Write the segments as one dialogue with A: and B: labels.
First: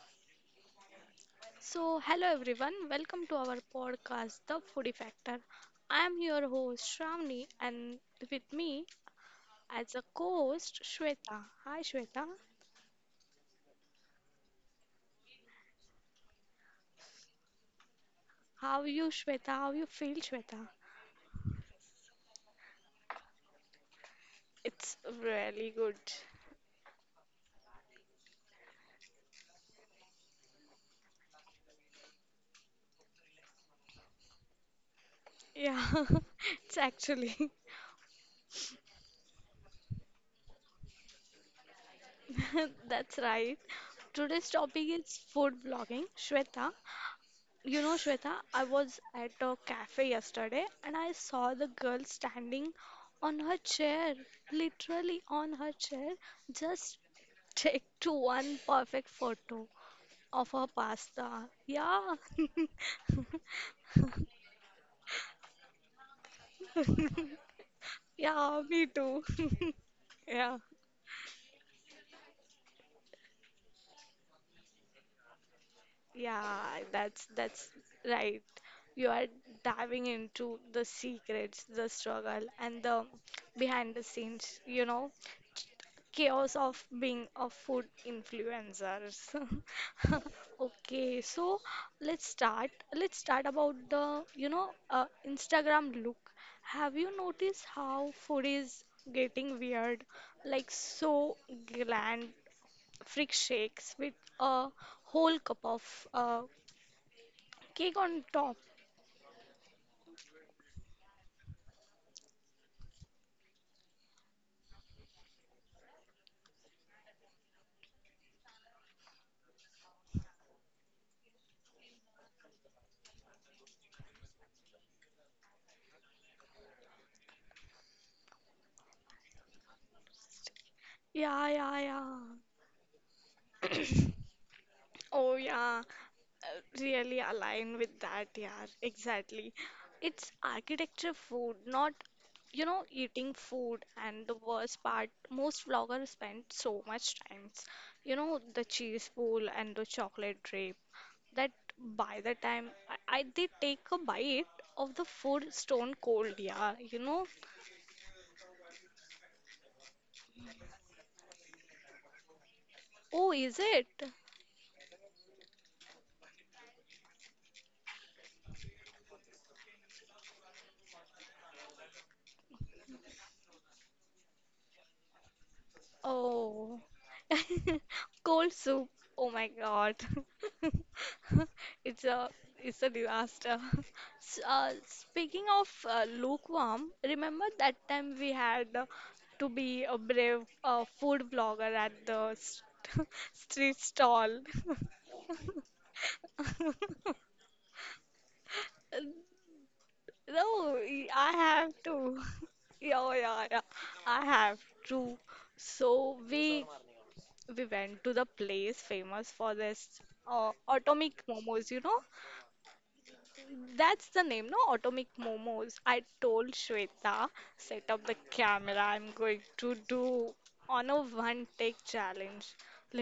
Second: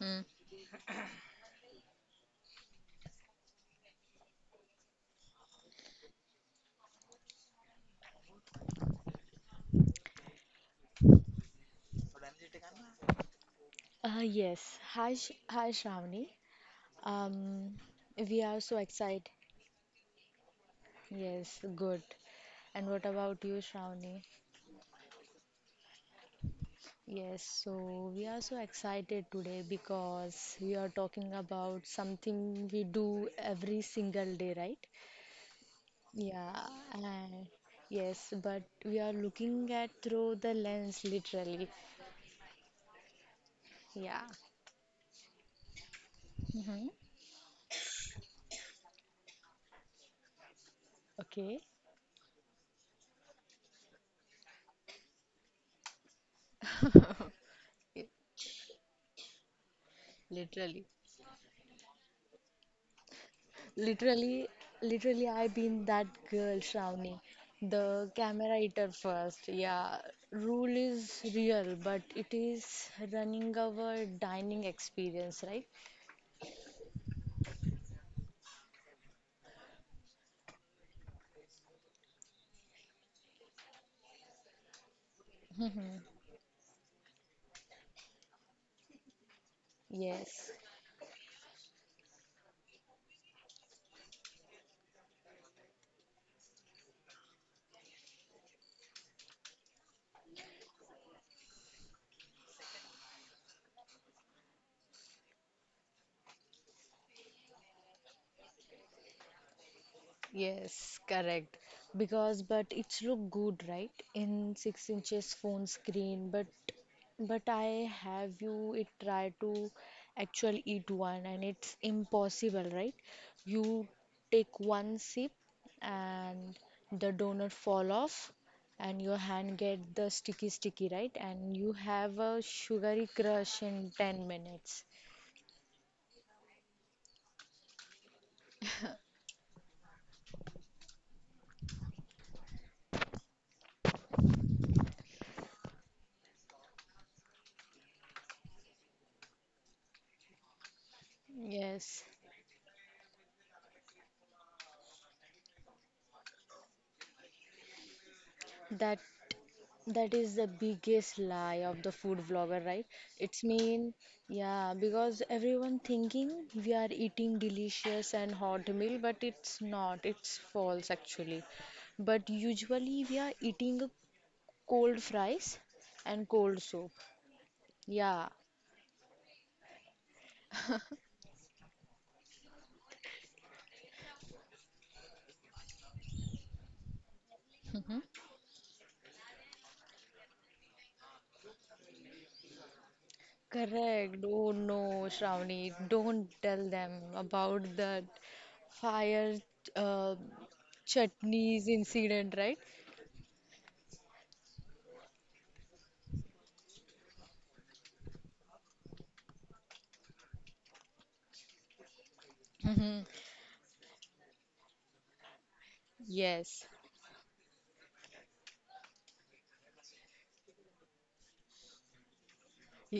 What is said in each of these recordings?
A: Mm.
B: So, hello everyone, welcome to our podcast, The Foodie Factor. I am your host Shramni, and with me as a co-host Shweta. Hi
A: Yes. Hi, Shravani. Um, we are so excited.
B: Shweta? How you feel Shweta?
A: Yes, good. And what about you, Shravani?
B: It's really good.
A: Yes, so we are so excited today because we are talking about something we do every single day, right?
B: Yeah,
A: Yeah,
B: it's actually
A: and yes, but we are looking at through the lens literally.
B: that's right.
A: Yeah.
B: Today's topic is food blogging. Shweta,
A: Mhm.
B: you know, Shweta, I was at a cafe yesterday and I saw
A: Okay.
B: the girl standing on her chair, literally on her chair, just take to one perfect photo of her
A: Literally.
B: pasta. Yeah.
A: Literally, literally, I've been that girl, Shravani. The camera
B: Yeah, me
A: eater
B: too.
A: first. Yeah,
B: Yeah.
A: rule is real, but it is running our dining experience, right?
B: Yeah, that's right. You are diving into the secrets, the struggle, and the behind the scenes, chaos of being a food influencers.
A: Yes.
B: Okay, so let's start let's start about the Instagram look. Have you noticed how food is getting weird, like so gland freak shakes with a whole cup of uh, cake on top.
A: Yes, correct. Because but it's look good, right? In 6 inches phone screen, but I have you it try to actually eat one and it's impossible, right? You take one sip and the donut fall off and your hand get the sticky sticky, right?
B: Yeah,
A: And you
B: yeah, yeah.
A: have a sugary crush in 10 minutes.
B: Oh yeah, really align with that, yeah, exactly. It's architecture food, not, you know, eating food. And the worst part, most vloggers spend so much time, you know, the cheese pool and the chocolate drape, that
A: Yes,
B: by the time I they take a bite of the food stone cold, yeah.
A: that That is the biggest lie of the food vlogger, right?
B: Oh,
A: It's
B: is it?
A: mean, yeah, because everyone thinking we are eating delicious and hot meal, but it's not. It's false actually. But usually we are eating a cold fries and cold
B: Oh,
A: soup. Yeah.
B: cold soup. Oh my God. It's a it's a disaster. Speaking of lukewarm, remember that
A: Mhm.
B: time we had to be a brave food blogger at the st street
A: Correct.
B: stall?
A: Oh no, Shravani, don't tell them about that fire uh,
B: No, I
A: chutneys
B: have to.
A: incident, right?
B: Yeah, oh yeah, yeah. I have to. So we went to the place famous for this atomic momos,
A: Mhm.
B: that's the name. No, atomic momos, I told
A: Yes.
B: Shweta, set up the camera. I'm going to do on a one take challenge,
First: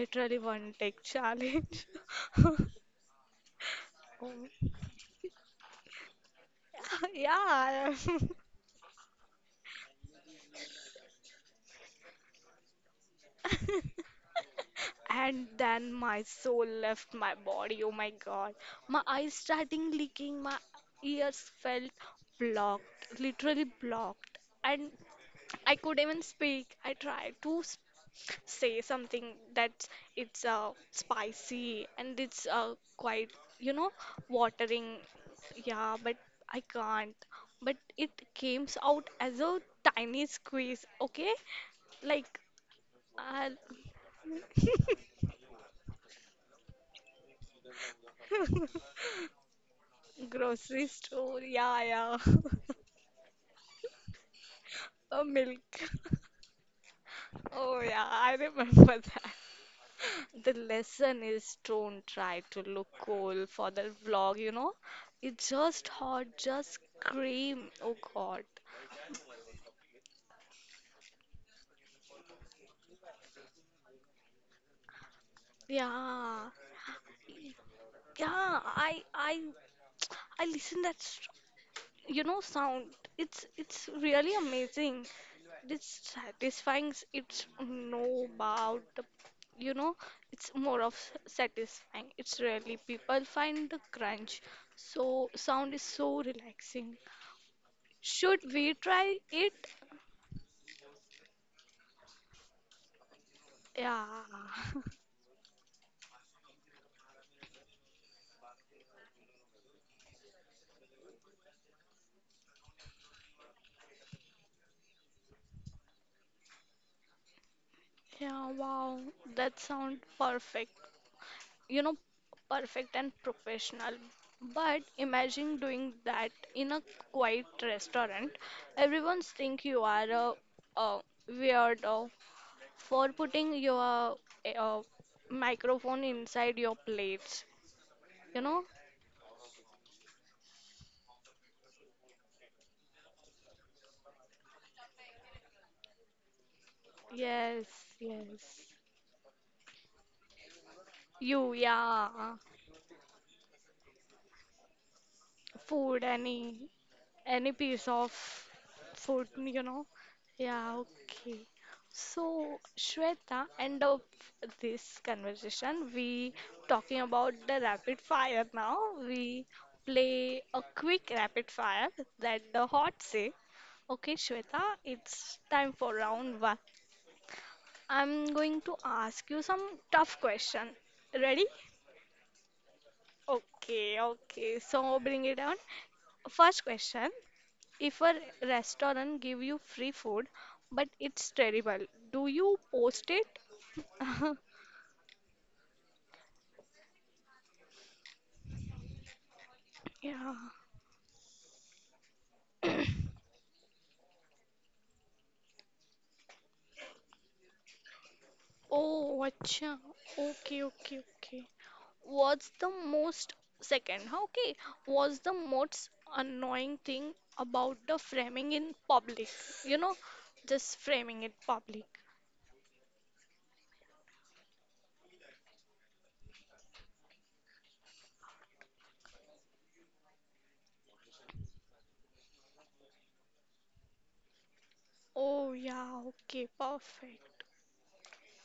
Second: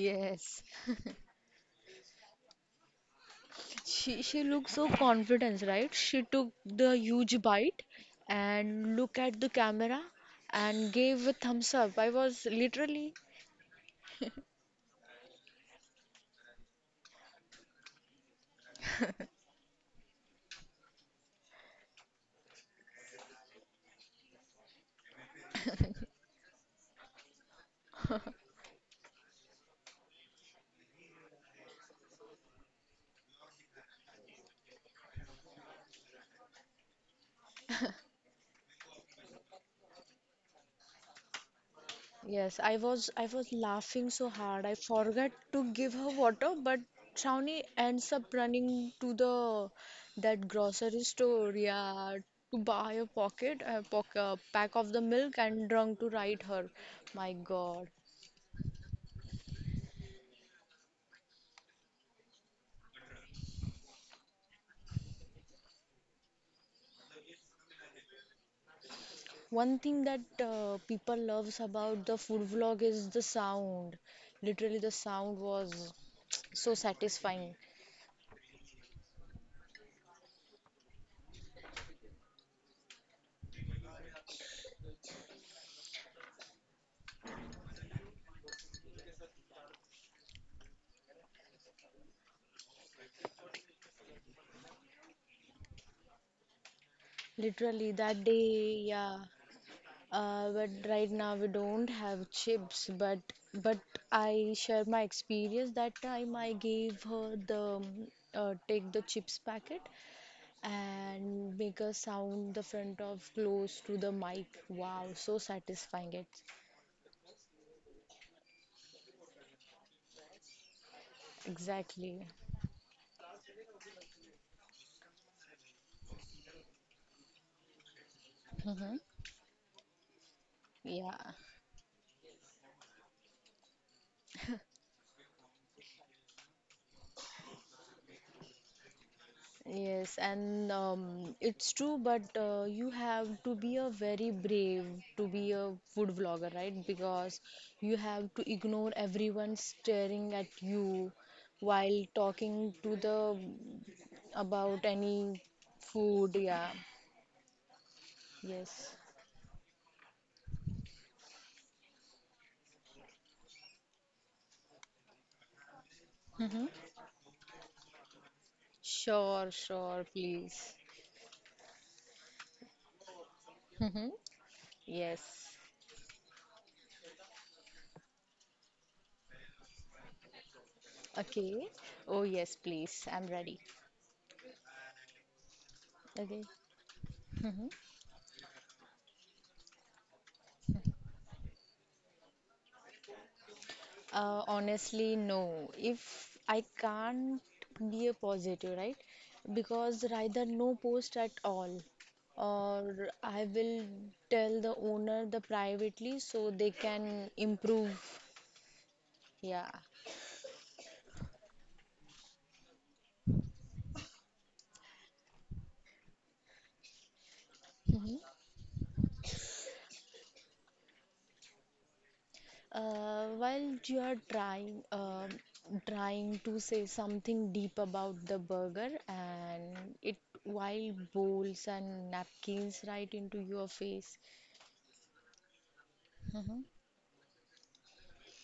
B: literally one take challenge.
A: she looked so confident, right? She took the huge bite
B: Yeah.
A: and look at the camera and gave a thumbs up. I was literally,
B: And then my soul left my body. Oh my God, my eyes starting leaking, my ears felt blocked, literally blocked, and I could even speak. I tried to say something that it's spicy and it's quite, you know, watering. Yeah, but I can't. But it came out as a tiny squeeze, okay? Like,
A: yes, I was I
B: uh,
A: was laughing so hard. I forgot to give her water, but Shawnee ends up running to the that
B: grocery
A: grocery
B: store.
A: store,
B: Yeah, yeah.
A: yeah, to buy a pack of the
B: A
A: milk
B: milk.
A: and drunk to ride her. My
B: Oh,
A: God.
B: yeah, I remember that. The lesson is don't try to look cool for the vlog. It's just hot, just scream. Oh God.
A: One thing that people loves about the food vlog is the sound. Literally, the sound was
B: Yeah.
A: so satisfying.
B: Yeah, I I I listen that sound. It's really amazing. It's satisfying. It's no about the you know it's more of satisfying. It's really people find the crunch. So sound is so relaxing.
A: Literally, that
B: Should we
A: day,
B: try
A: yeah.
B: it?
A: But right now we don't have chips. But
B: Yeah.
A: I share my experience. That time I gave her the take the chips packet and make a sound the front of close to the mic. Wow, so satisfying it.
B: Yeah, wow, that sounds perfect. You know,
A: Exactly.
B: perfect and professional. But imagine doing that in a quiet restaurant.
A: Hmm.
B: Everyone's think you are a
A: Yeah.
B: weirdo for putting your microphone inside your plates. You know?
A: Yes, and it's true, but you have to be a very brave to be a food vlogger, right? Because
B: Yes,
A: you have to
B: yes.
A: ignore everyone staring at you
B: You,
A: while
B: yeah.
A: talking to the about any
B: Food,
A: food.
B: any
A: Yeah.
B: any piece of
A: Yes.
B: food. Yeah, okay. So, Shweta, end of this conversation, we
A: Mm-hmm.
B: talking about the rapid fire now. We
A: Sure, sure,
B: play a
A: please.
B: quick rapid fire that the hot say.
A: Mm-hmm.
B: Okay, Shweta, it's
A: Yes.
B: time for round one. I'm going to ask you some tough question. Ready?
A: Okay. Oh, yes, please. I'm ready.
B: Okay, okay. So bring it on.
A: Okay.
B: First question. If a restaurant give you free food, but it's terrible, do you post it?
A: Honestly, no. If I can't be a positive, right? Because
B: Yeah.
A: rather no post at all, or I will tell the owner the privately so they can improve.
B: Oh,
A: Yeah.
B: acha. Okay, okay, okay. What's the most second? Okay, what's the most annoying thing about the framing in public? You know, just framing it public.
A: While you are trying, to say something deep about the burger, and it while bowls and napkins right into your face.
B: Oh, yeah, okay,
A: Mm-hmm.
B: perfect.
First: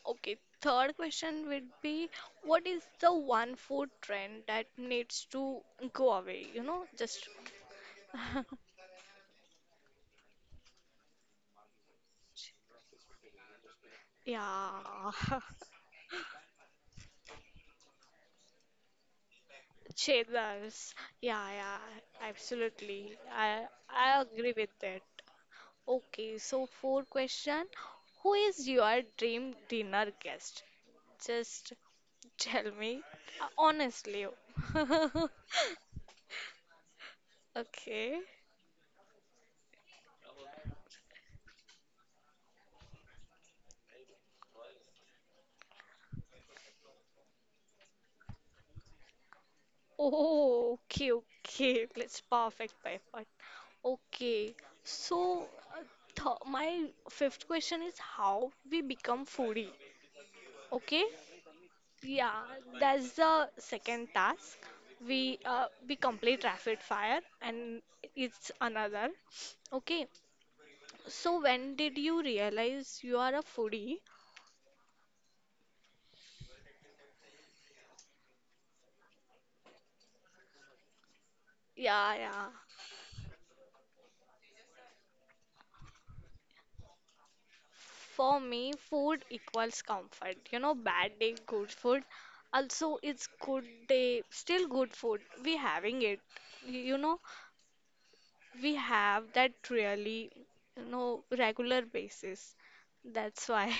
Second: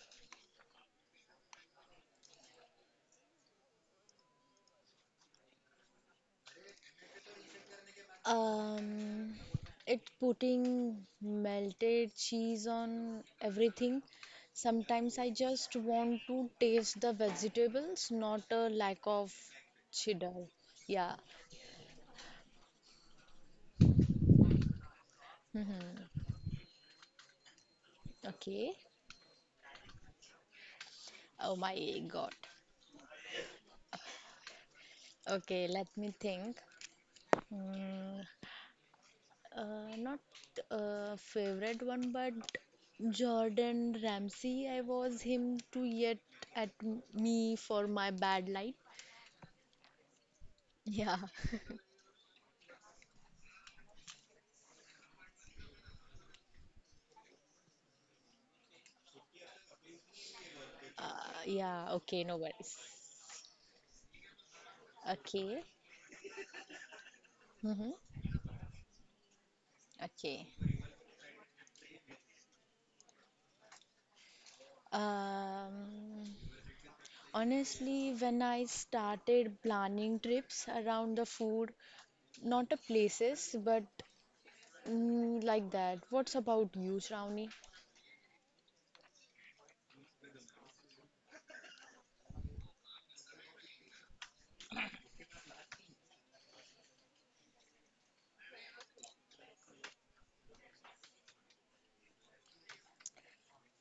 B: Okay, third question would be, what is the one food trend that needs to go away? You know, just
A: Um, it putting melted cheese on everything.
B: yeah,
A: Sometimes I just want to taste the vegetables, not a lack of cheddar.
B: cheddars.
A: Yeah.
B: Yeah, yeah, absolutely. I agree with that.
A: Mhm.
B: Okay, so fourth question, who is
A: Okay.
B: your dream dinner guest?
A: Oh
B: Just
A: my God.
B: tell me honestly.
A: Okay, let me think.
B: Okay.
A: Mm, Not a favorite one, but Jordan Ramsay. I was him to yet at me for my bad light.
B: Oh, okay,
A: Yeah,
B: okay. That's perfect, perfect. Okay. So, uh, th my fifth question is, how we become foodie. Okay?
A: Uh, yeah, okay, no
B: Yeah,
A: worries.
B: that's the second task. We
A: Okay.
B: we complete rapid fire and
A: Mm-hmm.
B: it's another. Okay.
A: Okay.
B: So, when did you realize you are a foodie?
A: Um, Honestly, when I started planning trips around the food,
B: Yeah, yeah.
A: not the places, but like that. What's about you, Shravani?
B: For me, food equals comfort. You know, bad day, good food. Also, it's good day, still good food. We having it. You know, we have that really, you know, regular basis. That's why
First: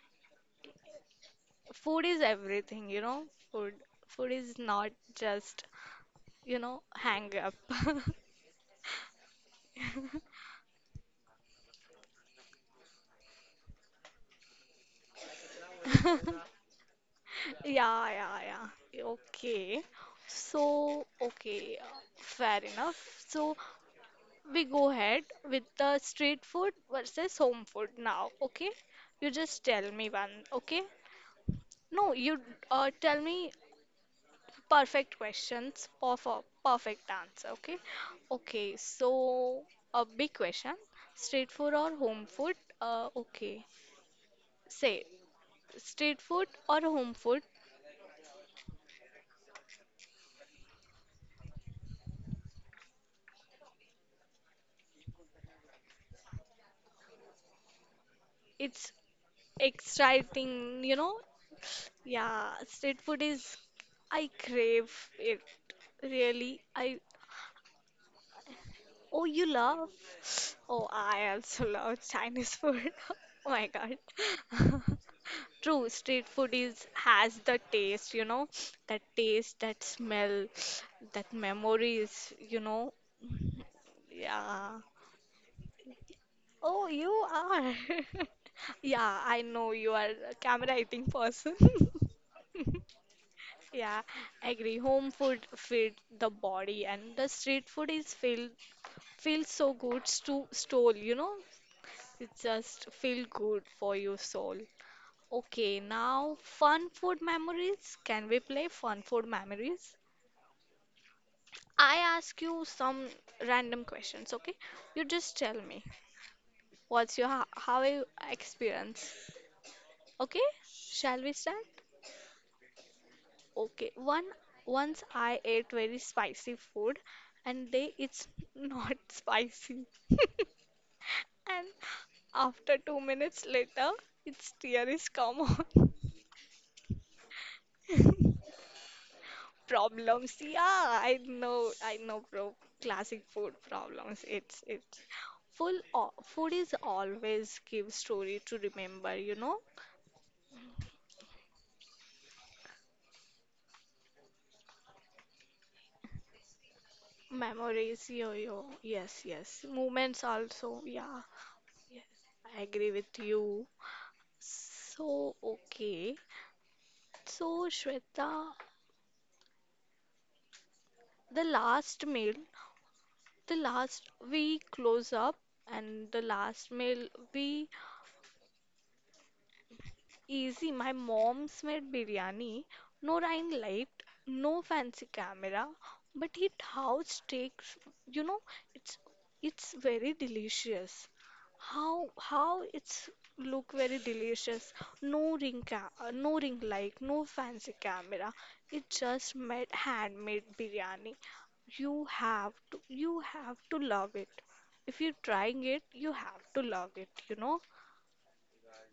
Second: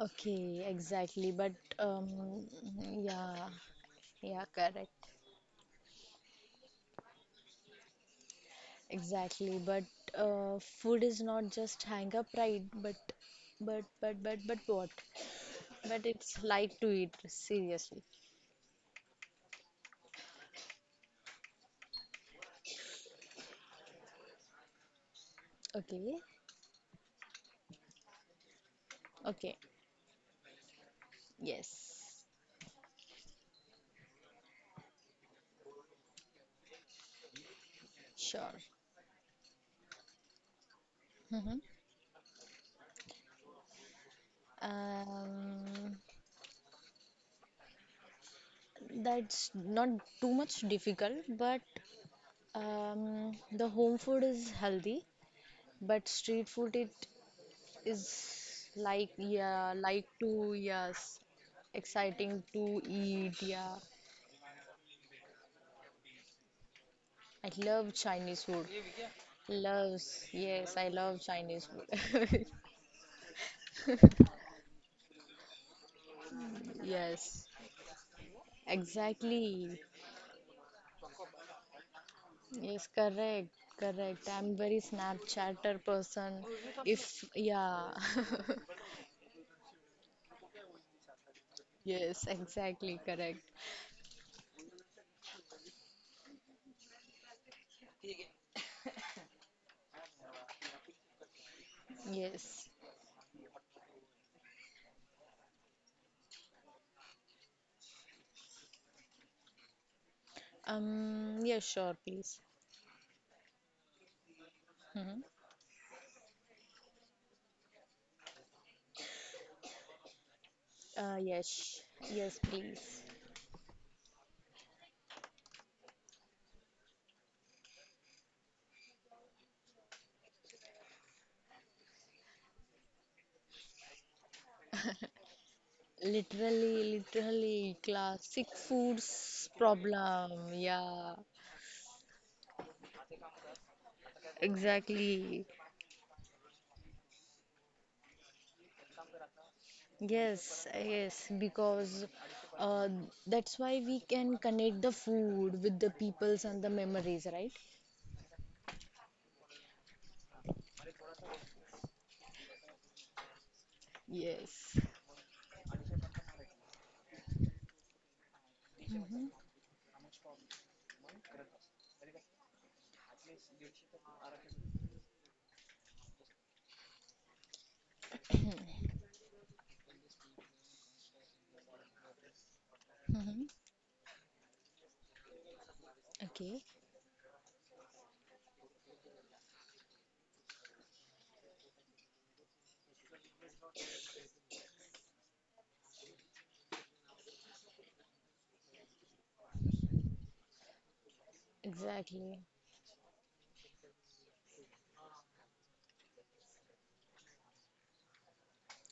A: Okay, exactly. But
B: food
A: um,
B: is everything, you know.
A: yeah,
B: Food, food
A: yeah,
B: is not
A: correct.
B: just, you know, hang up.
A: Exactly. But food is not just hang up, right? But what? But it's like to eat seriously.
B: Yeah, yeah, yeah. Okay. So, okay, fair enough. So, we go ahead with the
A: Okay,
B: street food versus home food now, okay? You
A: okay,
B: just tell me one, okay? No,
A: yes,
B: you tell me perfect questions for perfect answer, okay?
A: sure.
B: Okay, so a big question, street
A: hmm
B: food or home food? Okay, say
A: Um,
B: street food or home food?
A: that's not too much difficult, but the home food is healthy, but street food it is
B: It's
A: like yeah, like to
B: exciting, you know?
A: yes, exciting
B: Yeah,
A: to
B: street food
A: eat.
B: is
A: Yeah,
B: I crave it. Really, I.
A: I love Chinese food.
B: Oh, you love?
A: Loves yes,
B: Oh,
A: I love
B: I
A: Chinese
B: also love
A: food.
B: Chinese food. Oh my God. True, street food is has
A: Yes,
B: the taste, you know, that taste,
A: exactly.
B: that smell, that memories, you
A: Yes,
B: know.
A: correct, correct. I'm
B: Yeah.
A: very Snapchatter person.
B: Oh, you
A: If,
B: are.
A: yeah.
B: Yeah, I know you are a camera eating person.
A: Yes, exactly, correct.
B: Yeah, I agree. Home food feed the body, and the street food is filled. Feels so good to stole, you know? It
A: Yes.
B: just feel good for your soul. Okay, now fun food memories. Can we play fun food memories?
A: Yes,
B: I
A: sure, please.
B: ask you some random questions, okay? You
A: hmm
B: just tell me what's your how you experience. Okay? Shall we start?
A: Yes, yes, please.
B: Okay, one once I ate very spicy food and they it's not spicy. And after 2 minutes later, its tear is come on.
A: Literally, literally, classic foods
B: Problems.
A: problem.
B: Yeah,
A: Yeah,
B: I know, bro. Classic food problems. It's
A: exactly.
B: full food is always give story to remember, you know?
A: Yes, yes, because uh, that's why we can connect the food with the peoples and the memories, right?
B: Memories, yo yo. Yes, yes. Moments also. Yeah. Yes. I agree with you.
A: Yes.
B: So, okay. So, Shweta,
A: Mm-hmm.
B: the last meal, the last we close up and the last meal we. Easy, my mom's made biryani. No
A: Mm-hmm.
B: ring light, no fancy camera, but it
A: Okay,
B: house takes, you know, it's it's very delicious. How it's look very delicious. No ring ca no ring light, no fancy camera. It just made handmade biryani. You
A: exactly.
B: have to you have to love it. If you're trying it, you have to love it, you know.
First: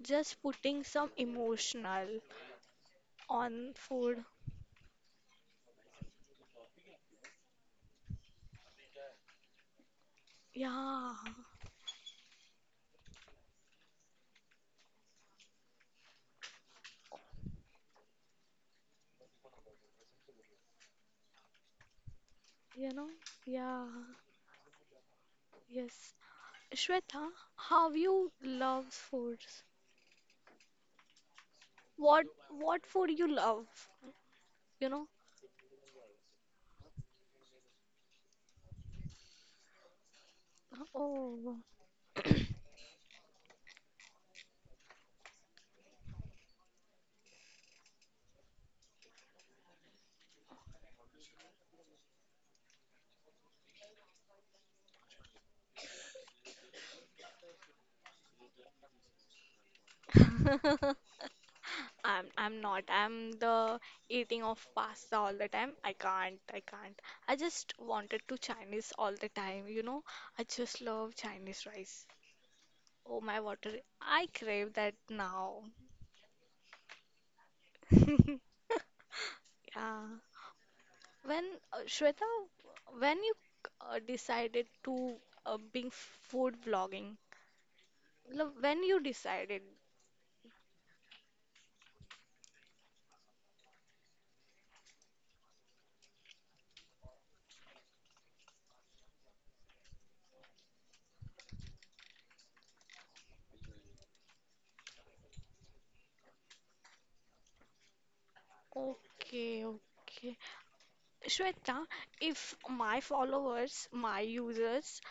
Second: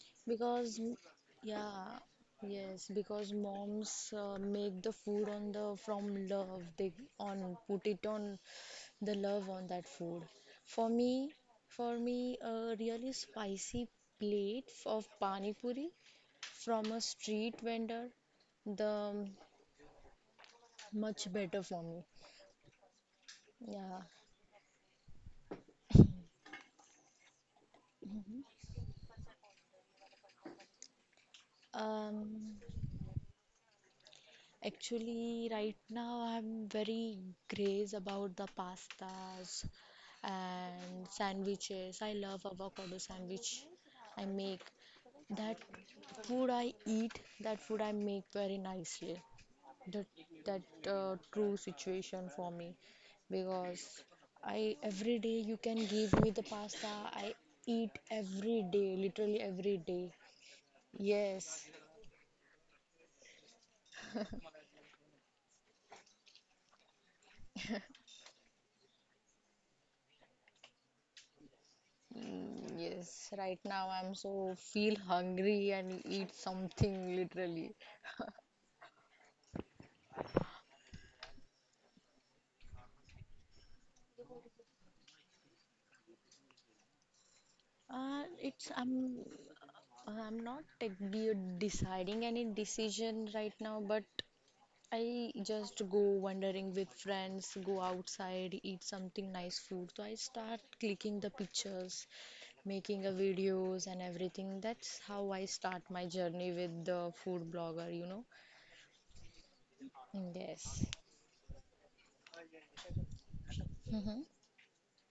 B: Just
A: Because,
B: putting
A: m-
B: some
A: yeah,
B: emotional
A: yes, because
B: on
A: moms
B: food.
A: make the food on the from love. They on put it on the love on that food. For
B: Yeah,
A: me, for me, a really spicy plate of pani puri from a street vendor, the much better for me.
B: you know, yeah,
A: Yeah.
B: yes. Shweta, how you love foods? What
A: Um,
B: what food you love? You know?
A: Actually, right now I'm very craze about the pastas and
B: Oh.
A: sandwiches. I love avocado sandwich. I make that food I eat, that food I make very nicely. That that true situation for me because I every day you can give me the pasta. I eat every day, literally every day. Yes.
B: I'm not. I'm the eating of pasta all the time. I can't. I can't. I just wanted to Chinese all the time, you know? I just love Chinese rice.
A: Mm,
B: Oh
A: Yes,
B: my
A: right
B: water.
A: now I'm
B: I
A: so
B: crave that
A: feel hungry
B: now.
A: and eat something literally.
B: Yeah. When Shweta, when you decided to being food vlogging,
A: It's
B: when you decided,
A: I'm not like be deciding any decision right now, but I just go wandering with friends, go outside, eat something nice food. So I start clicking the pictures, making a videos and everything. That's how I start my journey with the food blogger.
B: okay, okay.
A: Yes.
B: Shweta, if my followers, my
A: Mm-hmm.
B: users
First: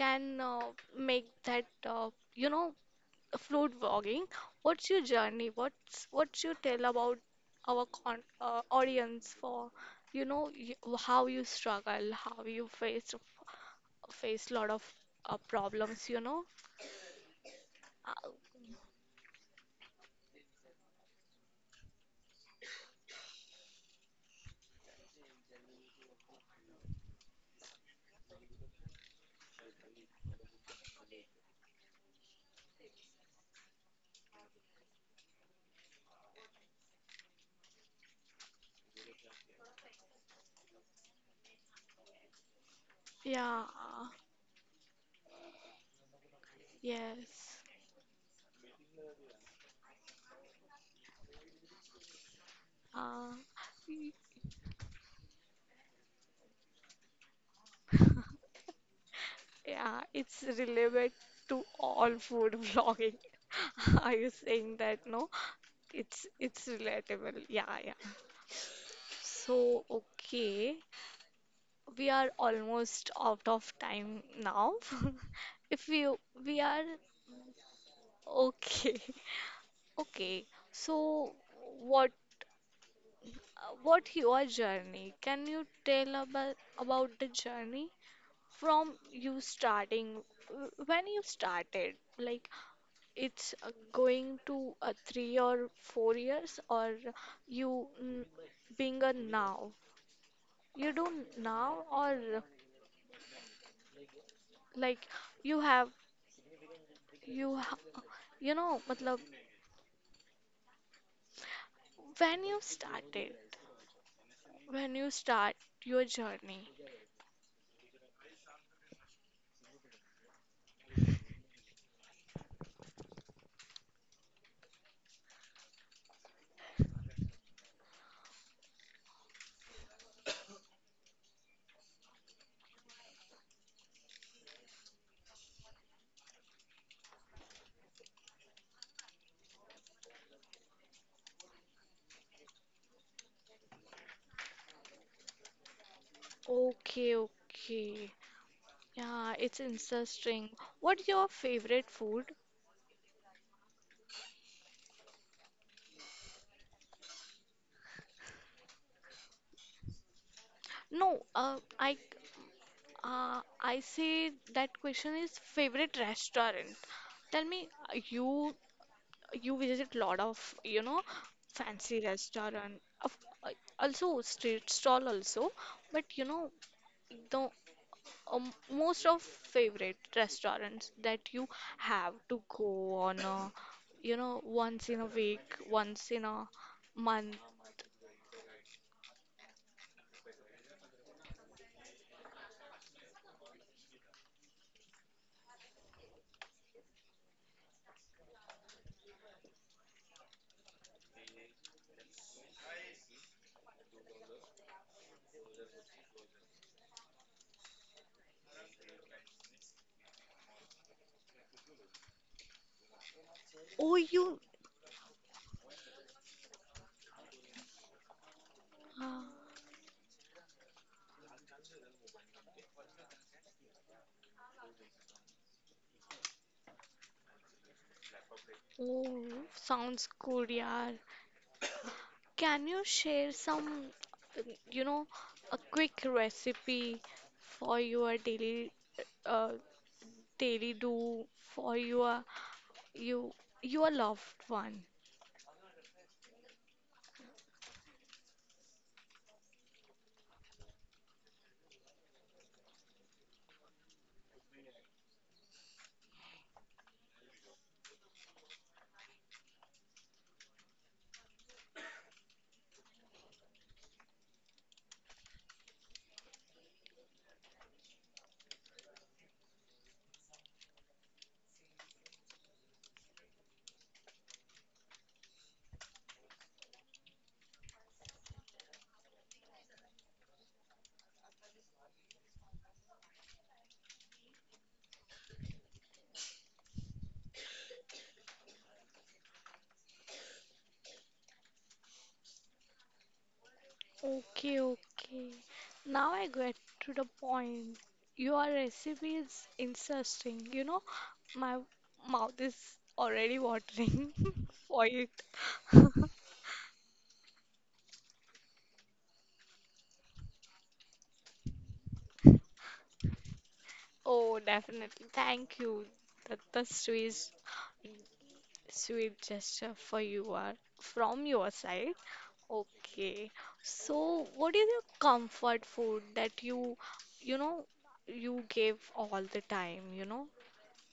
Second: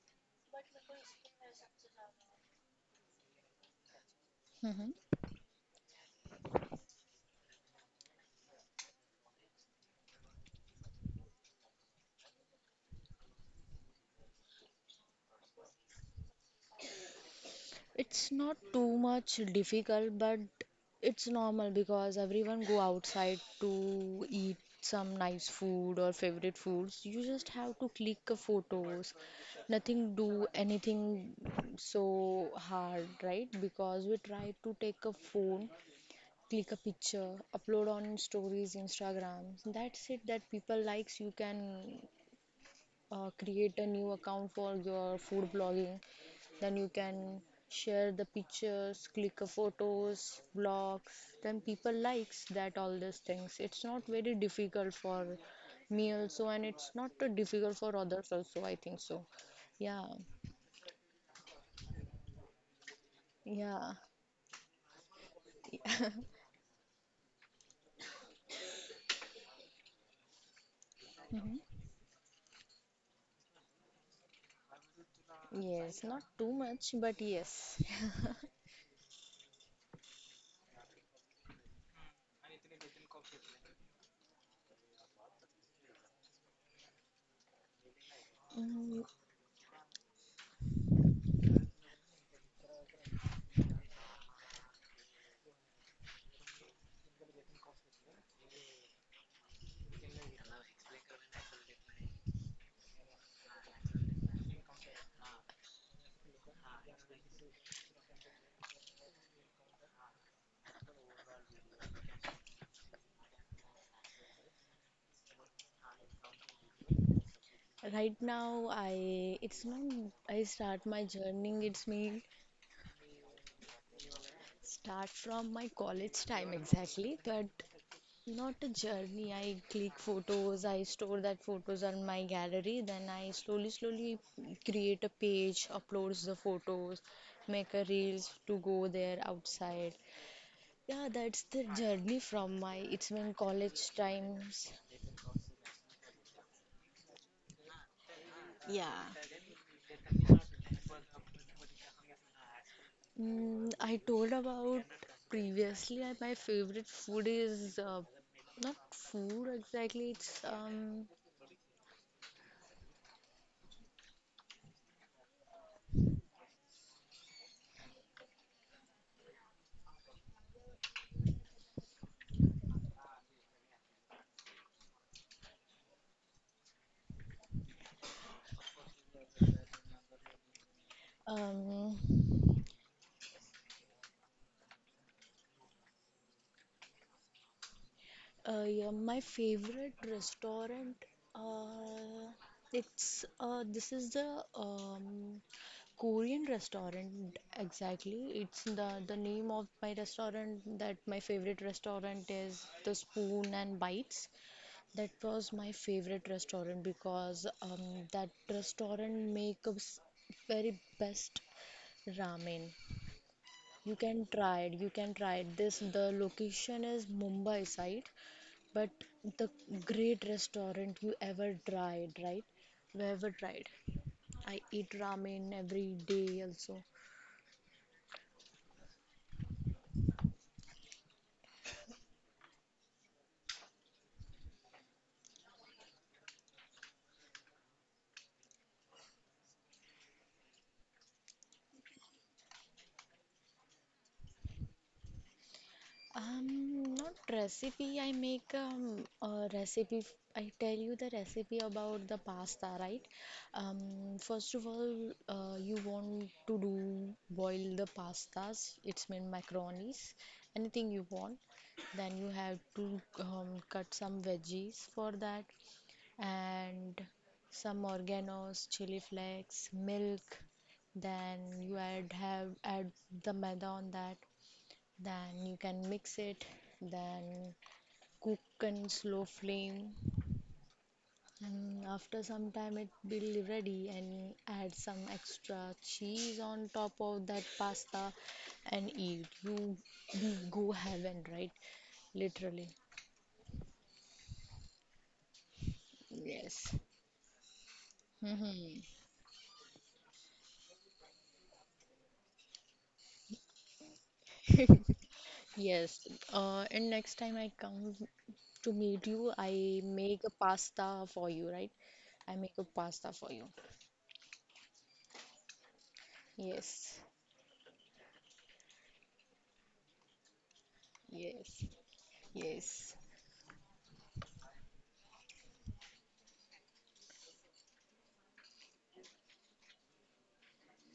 B: can make that, you know, food vlogging, what's your
A: Mm-hmm.
B: journey? What's what you tell about our con audience for, you know, y how you struggle, how you faced face a lot of problems, you know. Uh,
A: It's not too much difficult, but it's normal because everyone go outside to eat some nice food or favorite foods. You just have to click a photos. Nothing do anything so hard, right? Because we try to take a phone, click a picture, upload on stories, Instagram. That's it that people likes. You can
B: yeah,
A: create a new account for your food blogging. Then you can
B: yes.
A: share the pictures, click a photos blogs. Then people likes that. All these
B: Uh,
A: things, it's not
B: y-
A: very difficult for me also, and it's not too difficult for others also, I think so.
B: yeah,
A: Yeah,
B: it's related to all food vlogging.
A: yeah.
B: Are you saying that? No, it's it's relatable. Yeah, yeah. So, okay,
A: Mhm.
B: we are almost out of time now. If
A: Yes,
B: you
A: not too
B: we
A: much,
B: are
A: but yes.
B: okay, okay. So, what what your journey? Can you tell about the journey from
A: Mm,
B: you starting? When you started, like it's going to 3 or 4 years, or you being a now? You do now, or like you have you ha you know, matlab, when you started, when you start your journey.
A: Right now, I it's not I start my journey. It's me. Start from my college time exactly, but not a journey. I click photos, I store that photos on my gallery, then I slowly, slowly create a page, uploads the photos, make a reels to go there outside. Yeah, that's the journey from my it's when college times.
B: Okay, okay.
A: Yeah.
B: Yeah, it's interesting. What's your favorite food?
A: I told about previously my favorite food is not food exactly. it's
B: No, I say that question is favorite restaurant. Tell me, uh, you you visit lot of, you know, fancy restaurant, of, uh, also street stall also, but you know the most of favorite restaurants that you have
A: um
B: to go on a, you know, once in a week, once in a month.
A: Yeah, my favorite restaurant. Uh, it's This is the Korean restaurant exactly. It's the name of my restaurant that my favorite restaurant is the Spoon and Bites. That was my favorite restaurant because that restaurant makes very best ramen.
B: Oh,
A: You can
B: you.
A: try it. You can try it. This the location is Mumbai side but
B: Ah.
A: the great restaurant you ever tried, right? You ever tried? I eat ramen every day also.
B: Oh, sounds good, yaar. Can you share some, uh, you know, a quick recipe for your uh, daily do for you your loved one?
A: Not recipe. I make a recipe. I tell you the recipe about the pasta, right? First of all, you want to do boil the pastas. It's mean macaronis, anything you want. Then you have to cut some veggies for that. And some organos, chili flakes, milk. Then you add the maida on that. Then you can mix it. Then cook in slow flame. And after some time, it will ready. And add some extra cheese on top of that pasta and eat. You go heaven, right? Literally.
B: Okay, okay. Now I get
A: Yes.
B: to the point. Your recipe is interesting. You know, my mouth is already watering for it.
A: Yes. And next time I come to meet you. I make a pasta for you, right? I make a pasta for you.
B: Oh, definitely. Thank you. That the
A: Yes,
B: sweet, sweet gesture for you are from your
A: yes,
B: side.
A: yes.
B: Okay. So, what is your comfort food that you know, you give all the time? You know,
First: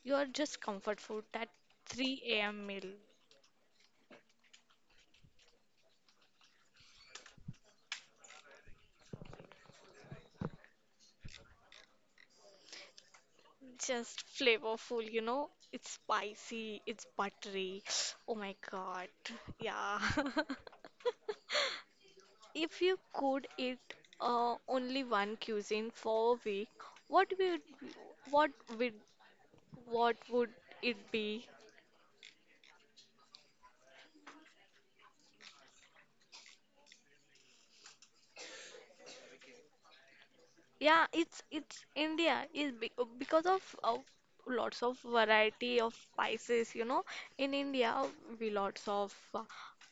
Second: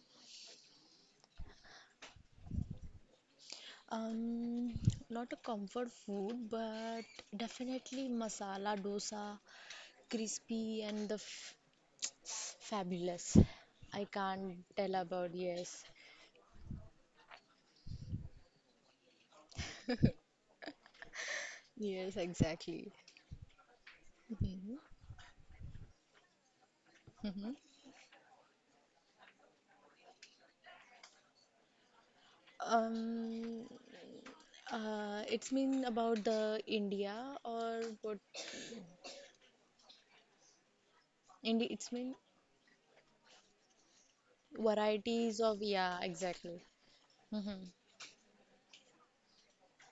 B: your just comfort food, that 3 a.m. meal,
A: Um, Not a comfort food, but definitely masala dosa, crispy and the f fabulous. I
B: just
A: can't tell
B: flavorful. You
A: about
B: know,
A: yes.
B: it's spicy, it's buttery. Oh my God. Yeah.
A: Yes,
B: If
A: exactly.
B: you could eat only one cuisine for a week, what
A: Hmm.
B: would what would what would it be?
A: Um, it's mean about the India or what?
B: Yeah, it's
A: India,
B: it's
A: it's mean
B: India is be because of lots of
A: varieties of,
B: variety of
A: yeah, exactly.
B: spices, you know. In
A: Hmm.
B: India, we lots of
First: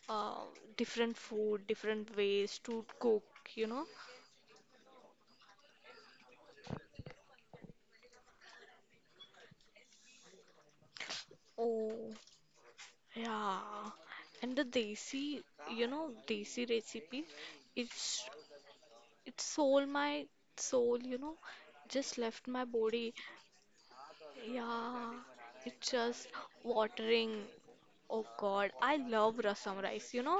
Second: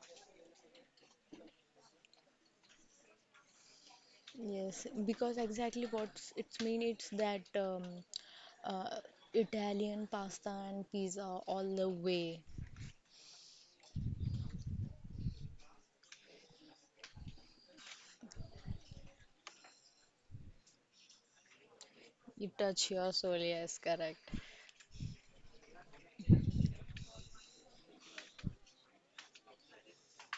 B: uh, different food, different ways to cook, you know.
A: Yes, because exactly what it's mean it's that uh, Italian pasta and pizza all the
B: Oh,
A: way.
B: yeah, and the desi, you know, desi recipe, it's it sold my soul, you know, just left
A: You
B: my
A: touch
B: body.
A: your soul, yes, correct.
B: Yeah, it's just watering. Oh God, I love rasam rice. You know,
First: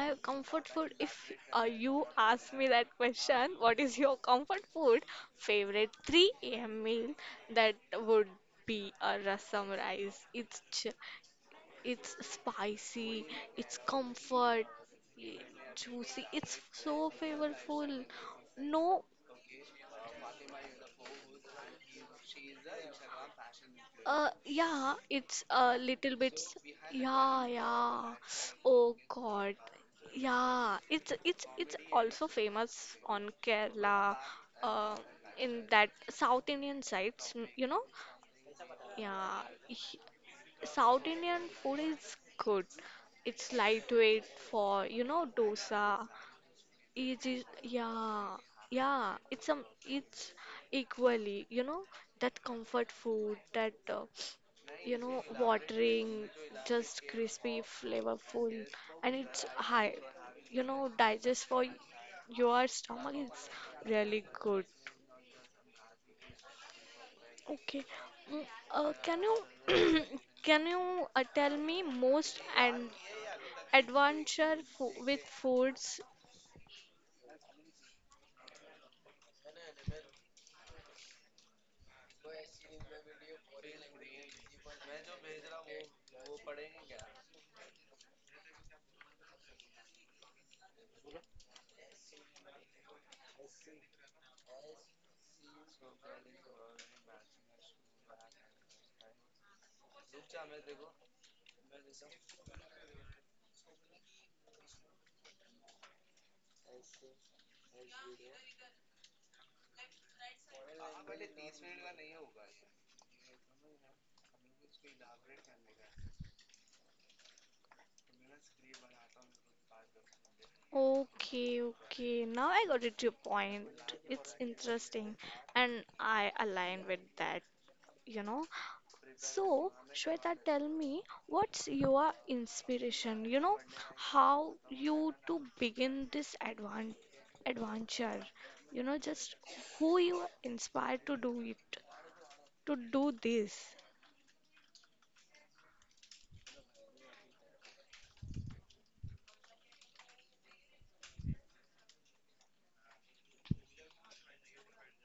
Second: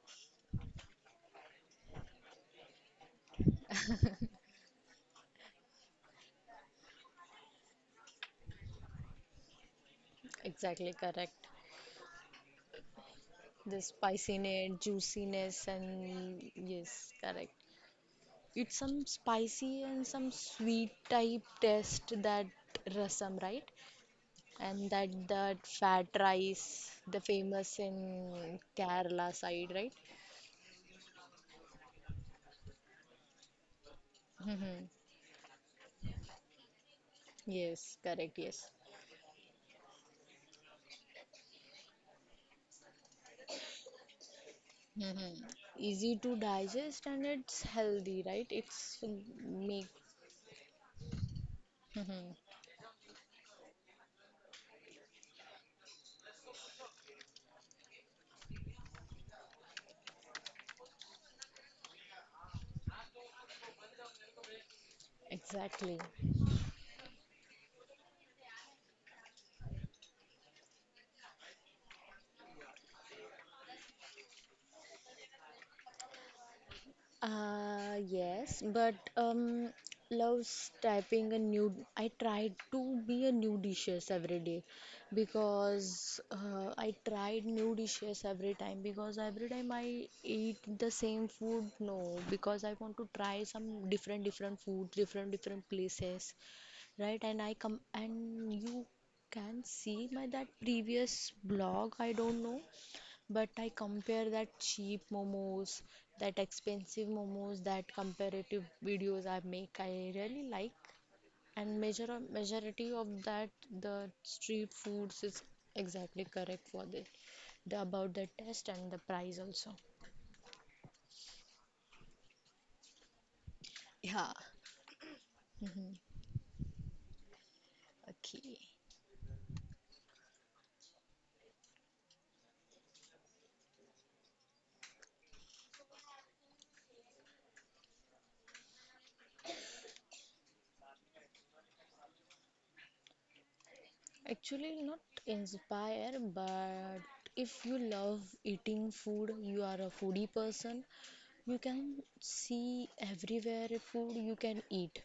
B: my comfort food. If you ask me that question, what is your comfort food? Favorite 3 a.m. meal that would be a rasam rice.
A: Exactly correct.
B: It's spicy. It's
A: The
B: comfort.
A: spiciness,
B: y-
A: juiciness,
B: Juicy.
A: and
B: It's so
A: yes, correct.
B: flavorful.
A: It's
B: No.
A: some spicy and some sweet type taste that rasam, right? And
B: Yeah,
A: that
B: it's
A: that
B: a
A: fat
B: little bit.
A: rice, the
B: Yeah,
A: famous
B: yeah.
A: in
B: Oh
A: Kerala
B: God.
A: side, right?
B: Yeah, it's also famous on Kerala,
A: Mm.
B: uh, in that South Indian sides, you know.
A: Yes, correct, yes.
B: Yeah, he- South Indian food is good. It's lightweight for, you know, dosa,
A: Easy to digest
B: it
A: and
B: is,
A: it's healthy,
B: yeah,
A: right? It's
B: yeah.
A: make.
B: It's equally, you know,
A: Mhm.
B: that comfort food, that you know, watering, just crispy, flavorful, and it's high, you know, digest for your stomach. It's really good.
A: Exactly.
B: Okay. Mm, can you can you tell me most and adventure fo with foods.
A: Yes, but loves typing a new. I try to be a new dishes every day because I tried new dishes every time because every time I eat the same food, no, because I want to try some different different food, different different places, right? And I come and you can see my that previous blog. I don't know. But I compare that cheap momos, that expensive momos, that comparative videos I make, I really like. And major majority of that, the street foods is exactly correct for the about the taste and the price also.
B: Okay, okay. Now I got it your point.
A: Yeah.
B: It's interesting and
A: Mhm.
B: I align with that, you know.
A: Okay.
B: So, Shweta, tell me, what's your inspiration? You know, how you to begin this advan adventure? You know, just who you are inspired to do it, to do this.
A: Actually, not inspire, but if you love eating food, you are a foodie person. You can see everywhere food you can eat.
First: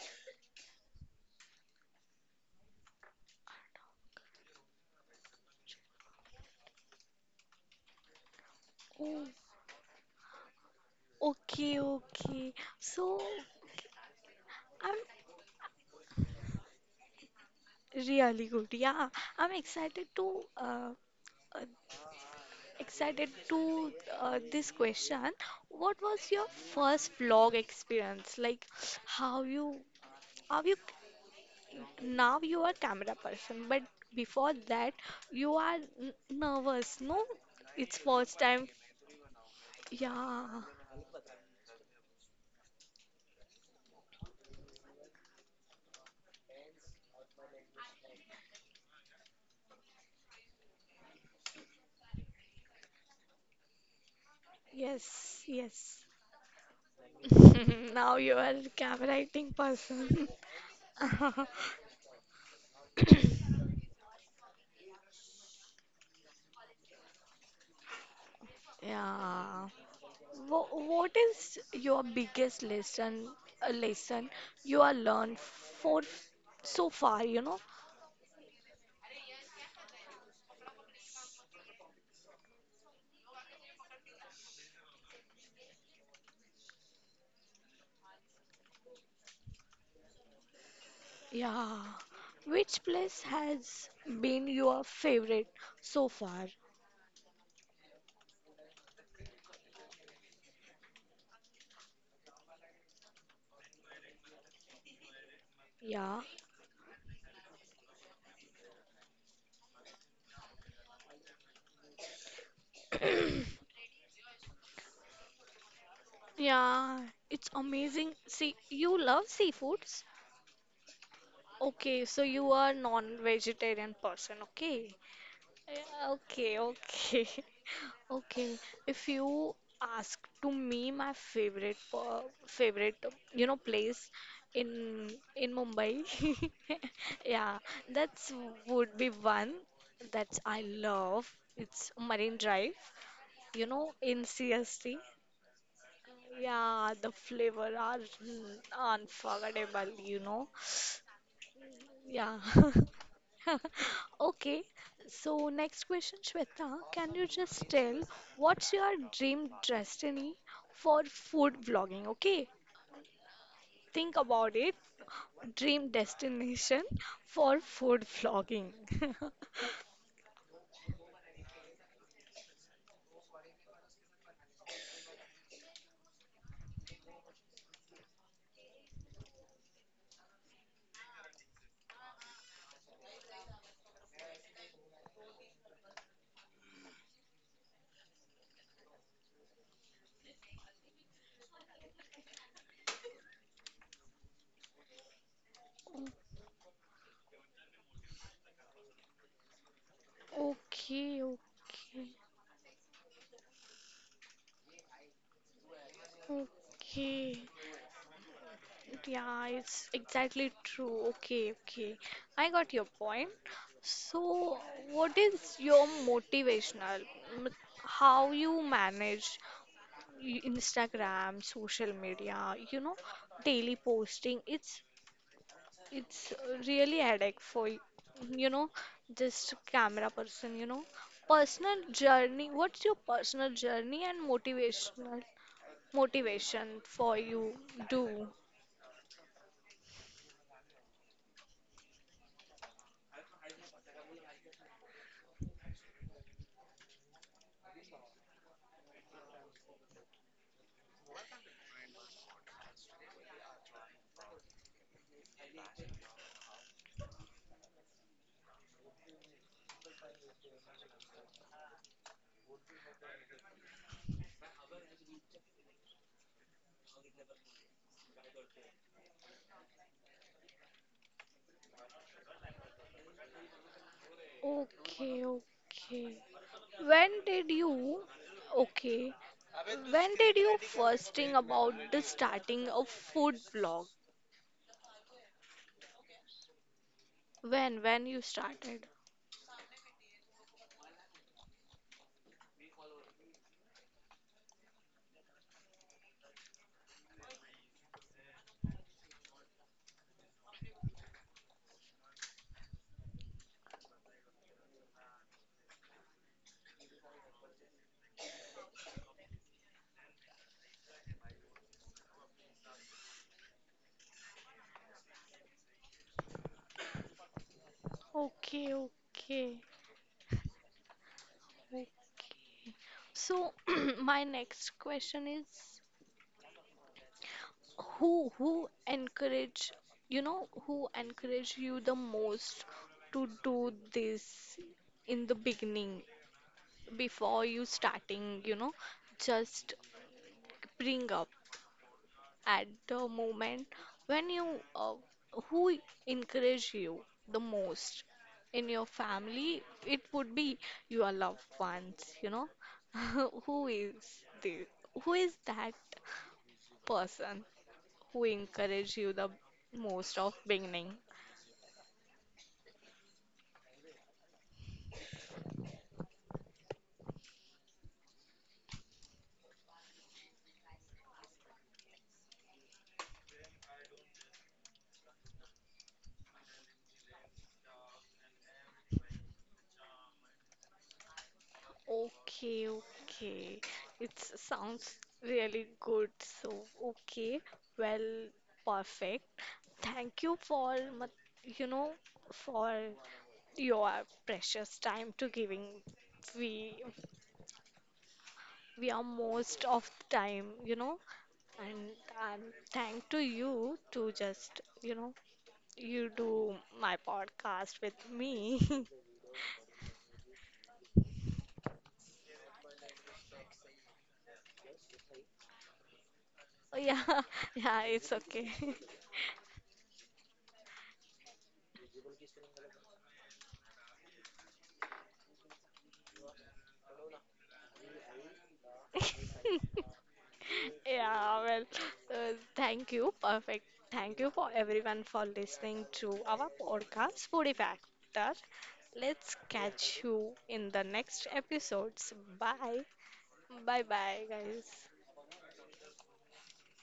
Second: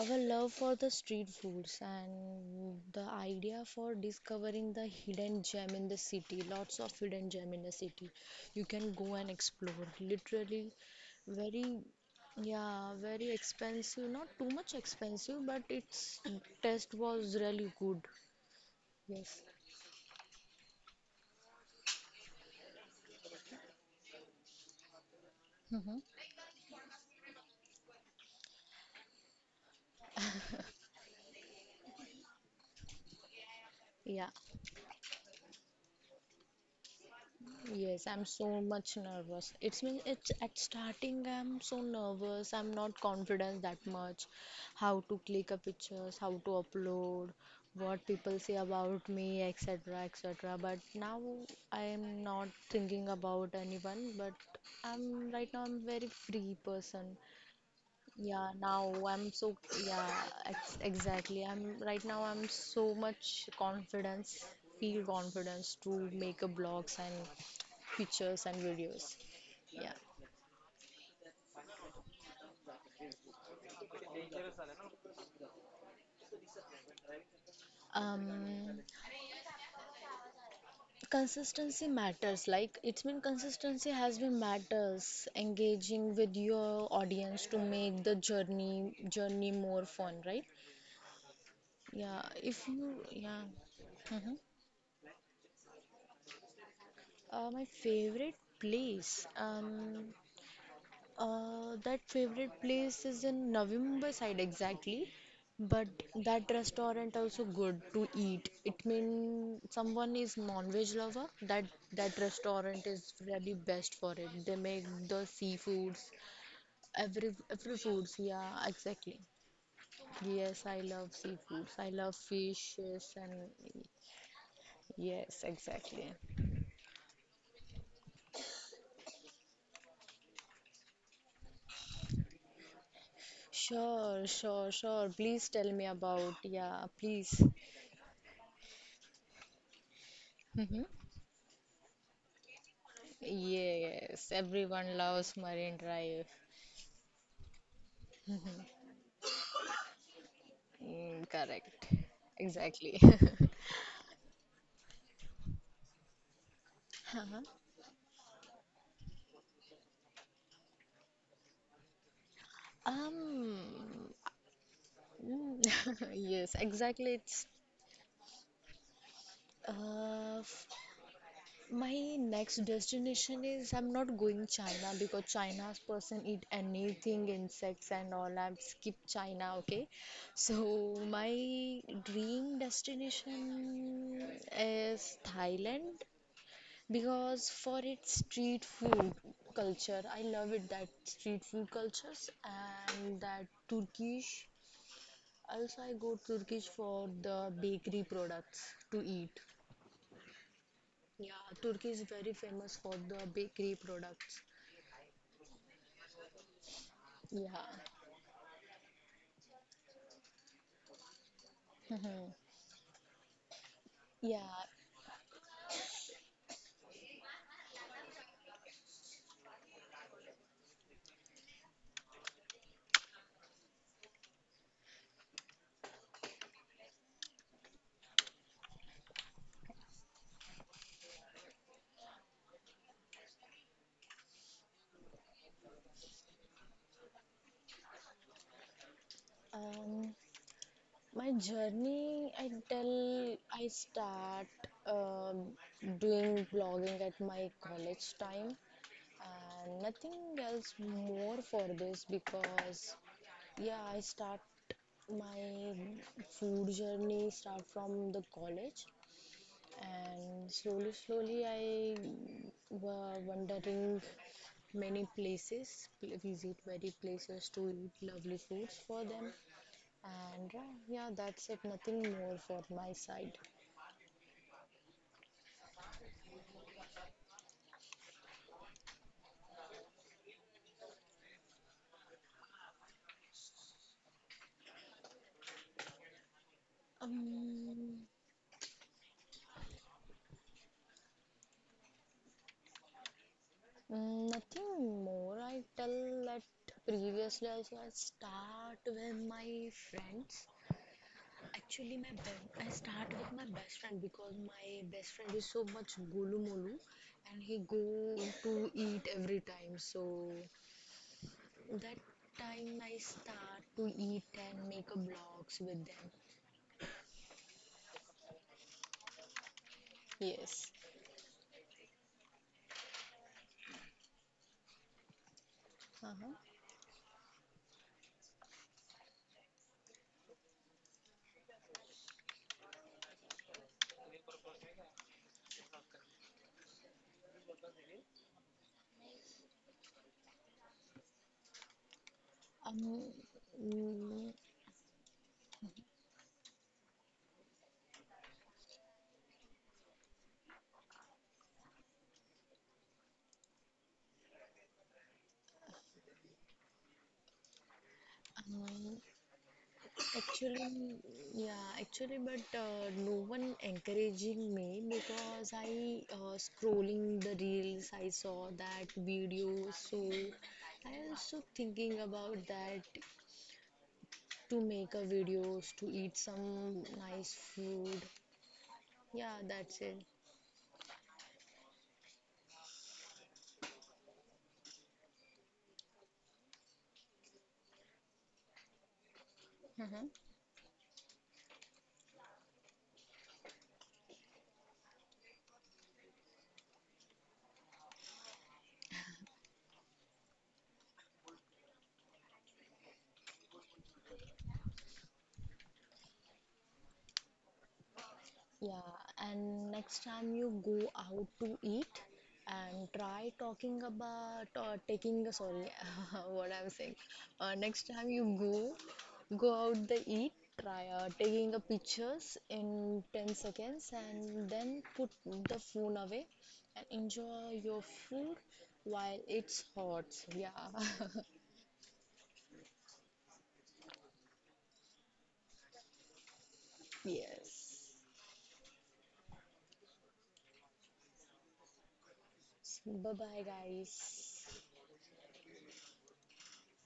A: Our love for the street foods and the idea for discovering the hidden gem in the city, lots of hidden gem in the city. You can go
B: Oh,
A: and explore. Literally,
B: okay,
A: very,
B: okay.
A: yeah,
B: So
A: very expensive. Not too much
B: I'm
A: expensive, but its taste was really good.
B: really good. Yeah,
A: Yes.
B: I'm excited to uh, excited to this question. What
A: Hmm,
B: was your first vlog experience? Like how you are you now you are camera person, but
A: yeah.
B: before that you are nervous, no? It's
A: Yes, I'm
B: first
A: so
B: time.
A: much nervous. It's mean it's at
B: Yeah.
A: starting I'm so nervous. I'm not confident that much. How to click a pictures, how to upload, what people say about me, etc. etc. But now I am not thinking about anyone, but I'm
B: Yes,
A: right now I'm
B: yes.
A: very free person.
B: Now you
A: Yeah,
B: are
A: now
B: camera
A: I'm
B: acting
A: so yeah,
B: person.
A: ex exactly. I'm right now I'm so much confidence, feel confidence to make a blogs and pictures and videos.
B: Yeah.
A: Yeah.
B: What is your biggest lesson, a lesson you have learned for so far, you know?
A: Um, Consistency matters. Like it's been consistency has been matters. Engaging with your audience to make the journey more fun, right?
B: Yeah.
A: Yeah. If
B: Which
A: you
B: place
A: yeah.
B: has
A: hmm
B: been your favorite so far?
A: My favorite place. Um, that favorite place is in November side exactly, but
B: Yeah.
A: that restaurant also good to eat. It mean someone is non-veg lover, that restaurant is really best for it. They make the seafoods,
B: Yeah,
A: every
B: it's
A: every
B: amazing.
A: foods.
B: See,
A: Yeah,
B: you
A: exactly.
B: love seafoods?
A: Yes, I love seafoods. I
B: Okay,
A: love
B: so you are
A: fishes and
B: non-vegetarian person, okay?
A: yes,
B: Yeah,
A: exactly.
B: okay, okay, okay. If you ask to me my favorite favorite you know place
A: Sure,
B: in
A: sure, sure. Please
B: in
A: tell me
B: Mumbai,
A: about. Yeah, please.
B: yeah, that's would be one that I
A: Mm-hmm.
B: love. It's Marine Drive. You know, in
A: Yes, everyone
B: CST.
A: loves Marine Drive.
B: Yeah, the flavor are unforgettable. You know,
A: Mm, correct.
B: yeah.
A: Exactly.
B: Okay. So next question, Shweta, can you
A: Huh.
B: just tell what's your dream destiny for food vlogging? Okay.
A: Um,
B: Think about it.
A: mm,
B: Dream
A: yes,
B: destination
A: exactly.
B: for food vlogging.
A: Uh, f- my next destination is I'm not going China because China's person eat anything, insects and all. I'm skip China, okay? So my dream destination is Thailand because for its street food culture. I love it, that street food cultures. And that Turkish, also I go Turkish for the bakery products to eat.
B: Okay,
A: Yeah, Turkey is
B: okay,
A: very famous for the bakery products.
B: okay.
A: Yeah.
B: Yeah, it's exactly true. Okay, okay.
A: Mhm.
B: I got your point. So,
A: Yeah,
B: what is your motivational? mm, How you manage Instagram, social media, you know, daily posting. It's really headache for you know, just camera person, you know. Personal journey. What's your personal journey and motivation for you do?
A: um my journey I tell I start um, doing blogging at my college time, and nothing else more for this because yeah I start my food journey start from the college, and slowly slowly I were wandering many places visit many places to eat lovely foods for them, and yeah, yeah, that's it, nothing more for my side.
B: Okay, okay. When did you, okay, when did you first think about the starting a food vlog?
A: um,
B: When you started?
A: Nothing more I tell that previously also I start with my friends. Actually, I start with my best friend because my best friend is so much gulu molu and he go to eat every time. So that time I start to eat and make a blogs with them.
B: Okay, okay,
A: Yes.
B: okay. So my next question is,
A: Uh-huh.
B: who encourage, you know, who encourage you the most to do this in the beginning before you starting, you know, just bring up at the
A: Um,
B: moment when
A: mm,
B: you uh, who encourage you the most in your family, it would be your loved ones, you know. Who is the who is that person who encourage
A: um,
B: you the most of beginning?
A: Actually, yeah, actually, but no one encouraging me because I scrolling the reels, I saw that video, so I also thinking about that to make a videos to eat some nice food. Yeah, that's it.
B: Okay, okay, it sounds really good. So okay, well, perfect,
A: Uh huh.
B: thank you for you know, for your precious time to giving. We we are most of the time, you know, and I'm thank to you to just you know you do my podcast with me.
A: Yeah, and next time you go out to eat and try talking about or taking sorry what I'm saying.
B: Yeah, yeah,
A: Next time
B: it's
A: you
B: okay.
A: go out the eat, try taking the pictures in 10 seconds and then put the phone away and enjoy your food while it's hot. Yeah.
B: Yeah, well, thank you. Perfect. Thank you for everyone for listening to our podcast, Foodie
A: Yes.
B: Factor. Let's catch you in the next episodes. Bye.
A: Bye bye
B: Bye
A: guys.
B: bye, guys.